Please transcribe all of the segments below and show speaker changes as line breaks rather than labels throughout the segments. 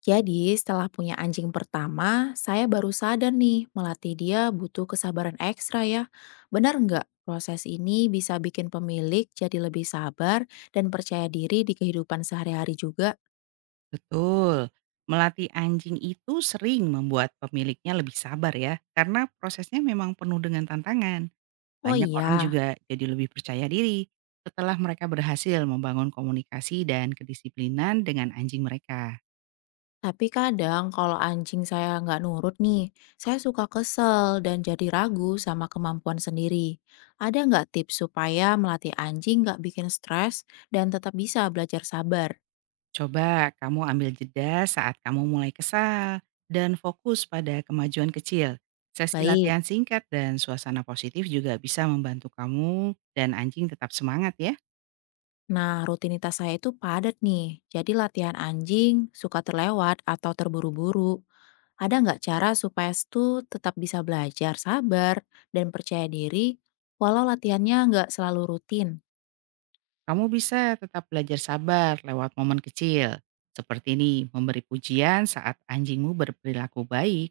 Jadi, setelah punya anjing pertama, saya baru sadar nih, melatih dia butuh kesabaran ekstra ya. Benar nggak? Proses ini bisa bikin pemilik jadi lebih sabar dan percaya diri di kehidupan sehari-hari juga.
Betul. Melatih anjing itu sering membuat pemiliknya lebih sabar ya, karena prosesnya memang penuh dengan tantangan.
Oh
Banyak orang
iya,
juga jadi lebih percaya diri setelah mereka berhasil membangun komunikasi dan kedisiplinan dengan anjing mereka.
tapi kadang kalau anjing saya nggak nurut nih, saya suka kesel dan jadi ragu sama kemampuan sendiri. Ada nggak tips supaya melatih anjing nggak bikin stres dan tetap bisa belajar sabar?
Coba kamu ambil jeda saat kamu mulai kesal dan fokus pada kemajuan kecil. Sesi
Baik.
latihan singkat dan suasana positif juga bisa membantu kamu dan anjing tetap semangat ya.
Nah, rutinitas saya itu padat nih. Jadi latihan anjing suka terlewat atau terburu-buru. Ada nggak cara supaya itu tetap bisa belajar sabar dan percaya diri walau latihannya nggak selalu rutin?
Kamu bisa tetap belajar sabar lewat momen kecil. Seperti ini, memberi pujian saat anjingmu berperilaku baik,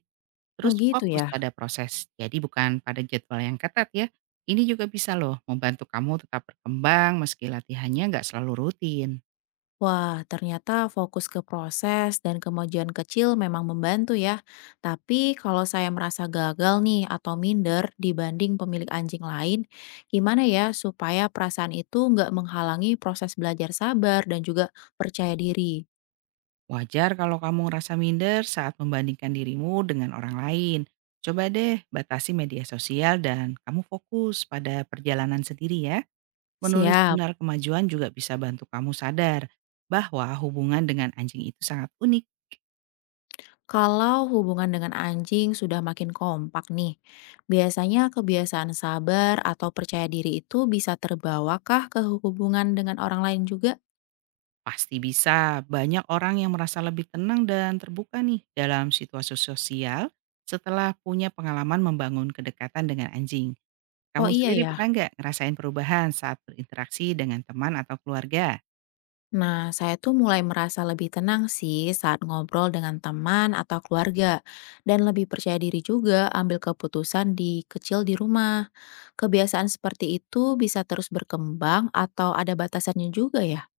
Oh
terus
gitu ya.
fokus pada proses. Jadi bukan pada jadwal yang ketat ya. Ini juga bisa loh membantu kamu tetap berkembang meski latihannya nggak selalu rutin.
Wah, ternyata fokus ke proses dan kemajuan kecil memang membantu ya. Tapi kalau saya merasa gagal nih atau minder dibanding pemilik anjing lain, gimana ya supaya perasaan itu nggak menghalangi proses belajar sabar dan juga percaya diri?
Wajar kalau kamu ngerasa minder saat membandingkan dirimu dengan orang lain. Coba deh batasi media sosial dan kamu fokus pada perjalanan sendiri ya. Menulis
Siap.
benar kemajuan juga bisa bantu kamu sadar bahwa hubungan dengan anjing itu sangat unik.
Kalau hubungan dengan anjing sudah makin kompak nih, biasanya kebiasaan sabar atau percaya diri itu bisa terbawakah ke hubungan dengan orang lain juga?
Pasti bisa, banyak orang yang merasa lebih tenang dan terbuka nih dalam situasi sosial setelah punya pengalaman membangun kedekatan dengan anjing.
Oh
Kamu
iya
sendiri pernah
ya.
nggak ngerasain perubahan saat berinteraksi dengan teman atau keluarga?
Nah, saya tuh mulai merasa lebih tenang sih saat ngobrol dengan teman atau keluarga, dan lebih percaya diri juga ambil keputusan di kecil di rumah. Kebiasaan seperti itu bisa terus berkembang atau ada batasannya juga ya?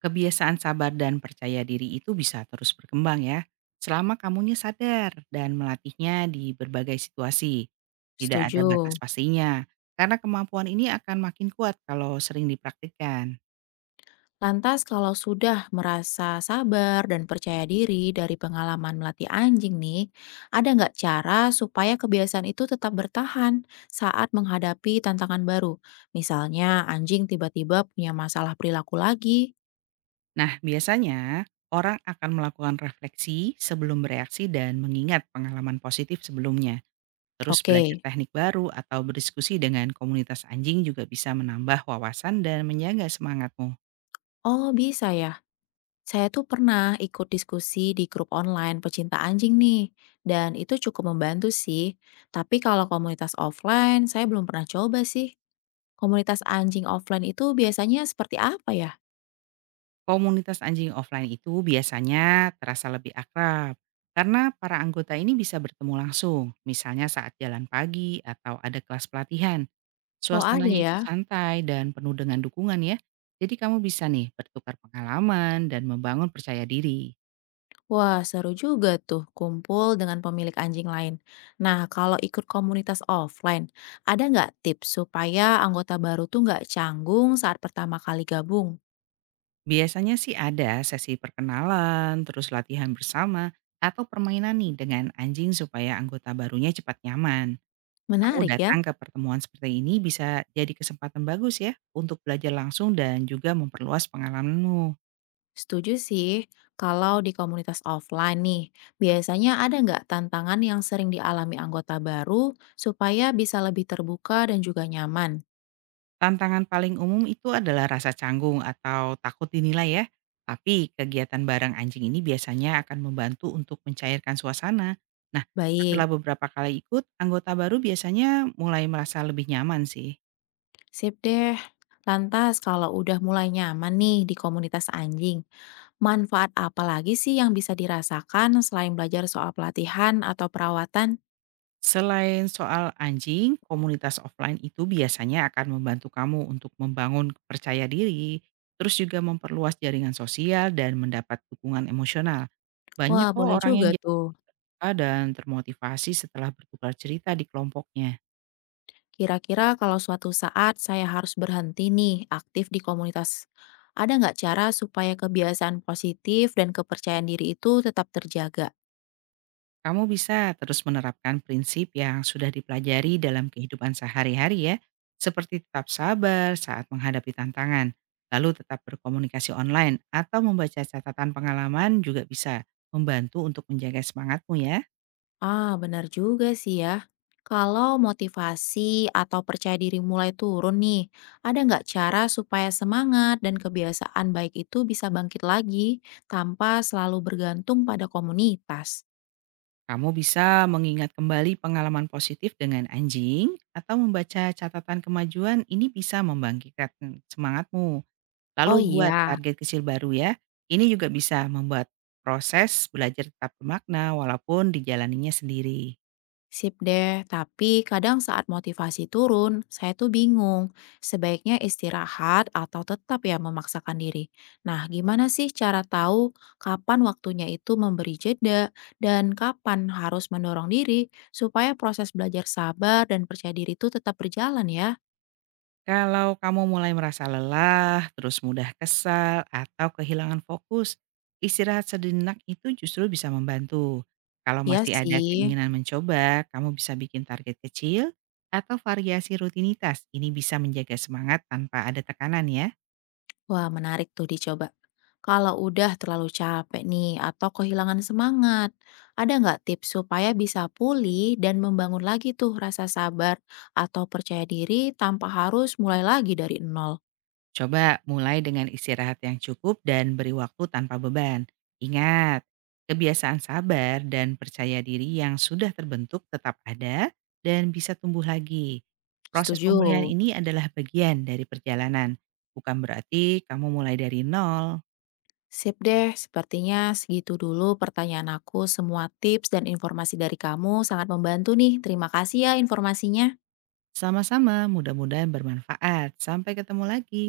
Kebiasaan sabar dan percaya diri itu bisa terus berkembang ya, selama kamunya sadar dan melatihnya di berbagai situasi. Tidak ada batas
Setuju.
pastinya, karena kemampuan ini akan makin kuat kalau sering dipraktikkan.
Lantas kalau sudah merasa sabar dan percaya diri dari pengalaman melatih anjing nih, ada nggak cara supaya kebiasaan itu tetap bertahan saat menghadapi tantangan baru? Misalnya anjing tiba-tiba punya masalah perilaku lagi.
Nah, biasanya orang akan melakukan refleksi sebelum bereaksi dan mengingat pengalaman positif sebelumnya. Terus
Oke.
belajar teknik baru atau berdiskusi dengan komunitas anjing juga bisa menambah wawasan dan menjaga semangatmu.
Oh bisa ya, saya tuh pernah ikut diskusi di grup online pecinta anjing nih, dan itu cukup membantu sih. Tapi kalau komunitas offline, saya belum pernah coba sih. Komunitas anjing offline itu biasanya seperti apa ya?
Komunitas anjing offline itu biasanya terasa lebih akrab karena para anggota ini bisa bertemu langsung, misalnya saat jalan pagi atau ada kelas pelatihan.
Oh ada
Suasananya itu
ya?
santai dan penuh dengan dukungan ya. Jadi kamu bisa nih bertukar pengalaman dan membangun percaya diri.
Wah seru juga tuh kumpul dengan pemilik anjing lain. Nah kalau ikut komunitas offline, ada nggak tips supaya anggota baru tuh nggak canggung saat pertama kali gabung?
Biasanya sih ada sesi perkenalan, terus latihan bersama, atau permainan nih dengan anjing supaya anggota barunya cepat nyaman. Kamu
Menarik ya?
datang ke pertemuan seperti ini bisa jadi kesempatan bagus ya untuk belajar langsung dan juga memperluas pengalamanmu.
Setuju sih. Kalau di komunitas offline nih, biasanya ada nggak tantangan yang sering dialami anggota baru supaya bisa lebih terbuka dan juga nyaman?
Tantangan paling umum itu adalah rasa canggung atau takut dinilai ya. Tapi kegiatan bareng anjing ini biasanya akan membantu untuk mencairkan suasana. Nah, setelah
Baik,
beberapa kali ikut, anggota baru biasanya mulai merasa lebih nyaman sih.
sip deh. Lantas kalau udah mulai nyaman nih di komunitas anjing, manfaat apa lagi sih yang bisa dirasakan selain belajar soal pelatihan atau perawatan?
Selain soal anjing, komunitas offline itu biasanya akan membantu kamu untuk membangun percaya diri, terus juga memperluas jaringan sosial dan mendapat dukungan emosional.
Wah,
Banyak kok
boleh
orang yang
juga tuh.
jatuh dan termotivasi setelah bertukar cerita di kelompoknya.
Kira-kira kalau suatu saat saya harus berhenti nih aktif di komunitas, ada nggak cara supaya kebiasaan positif dan kepercayaan diri itu tetap terjaga?
Kamu bisa terus menerapkan prinsip yang sudah dipelajari dalam kehidupan sehari-hari ya, seperti tetap sabar saat menghadapi tantangan, lalu tetap berkomunikasi online atau membaca catatan pengalaman juga bisa membantu untuk menjaga semangatmu ya.
Ah, benar juga sih ya. Kalau motivasi atau percaya diri mulai turun nih, ada nggak cara supaya semangat dan kebiasaan baik itu bisa bangkit lagi tanpa selalu bergantung pada komunitas?
Kamu bisa mengingat kembali pengalaman positif dengan anjing atau membaca catatan kemajuan ini bisa membangkitkan semangatmu. Lalu
Oh
buat
iya.
target kecil baru ya. Ini juga bisa membuat proses belajar tetap bermakna walaupun dijalaninya sendiri.
Sip deh, tapi kadang saat motivasi turun, saya tuh bingung. Sebaiknya istirahat atau tetap ya memaksakan diri. Nah, gimana sih cara tahu kapan waktunya itu memberi jeda dan kapan harus mendorong diri supaya proses belajar sabar dan percaya diri itu tetap berjalan ya?
Kalau kamu mulai merasa lelah, terus mudah kesal, atau kehilangan fokus, istirahat sejenak itu justru bisa membantu. Kalau
Iya
masih ada
sih.
keinginan mencoba, kamu bisa bikin target kecil atau variasi rutinitas. Ini bisa menjaga semangat tanpa ada tekanan ya.
Wah, menarik tuh dicoba. Kalau udah terlalu capek nih atau kehilangan semangat, ada nggak tips supaya bisa pulih dan membangun lagi tuh rasa sabar atau percaya diri tanpa harus mulai lagi dari nol?
Coba mulai dengan istirahat yang cukup dan beri waktu tanpa beban. Ingat, kebiasaan sabar dan percaya diri yang sudah terbentuk tetap ada dan bisa tumbuh lagi. Proses
Setuju.
pemulihan ini adalah bagian dari perjalanan, bukan berarti kamu mulai dari nol.
Sip deh, sepertinya segitu dulu pertanyaan aku. Semua tips dan informasi dari kamu sangat membantu nih. Terima kasih ya informasinya.
Sama-sama, mudah-mudahan bermanfaat. Sampai ketemu lagi.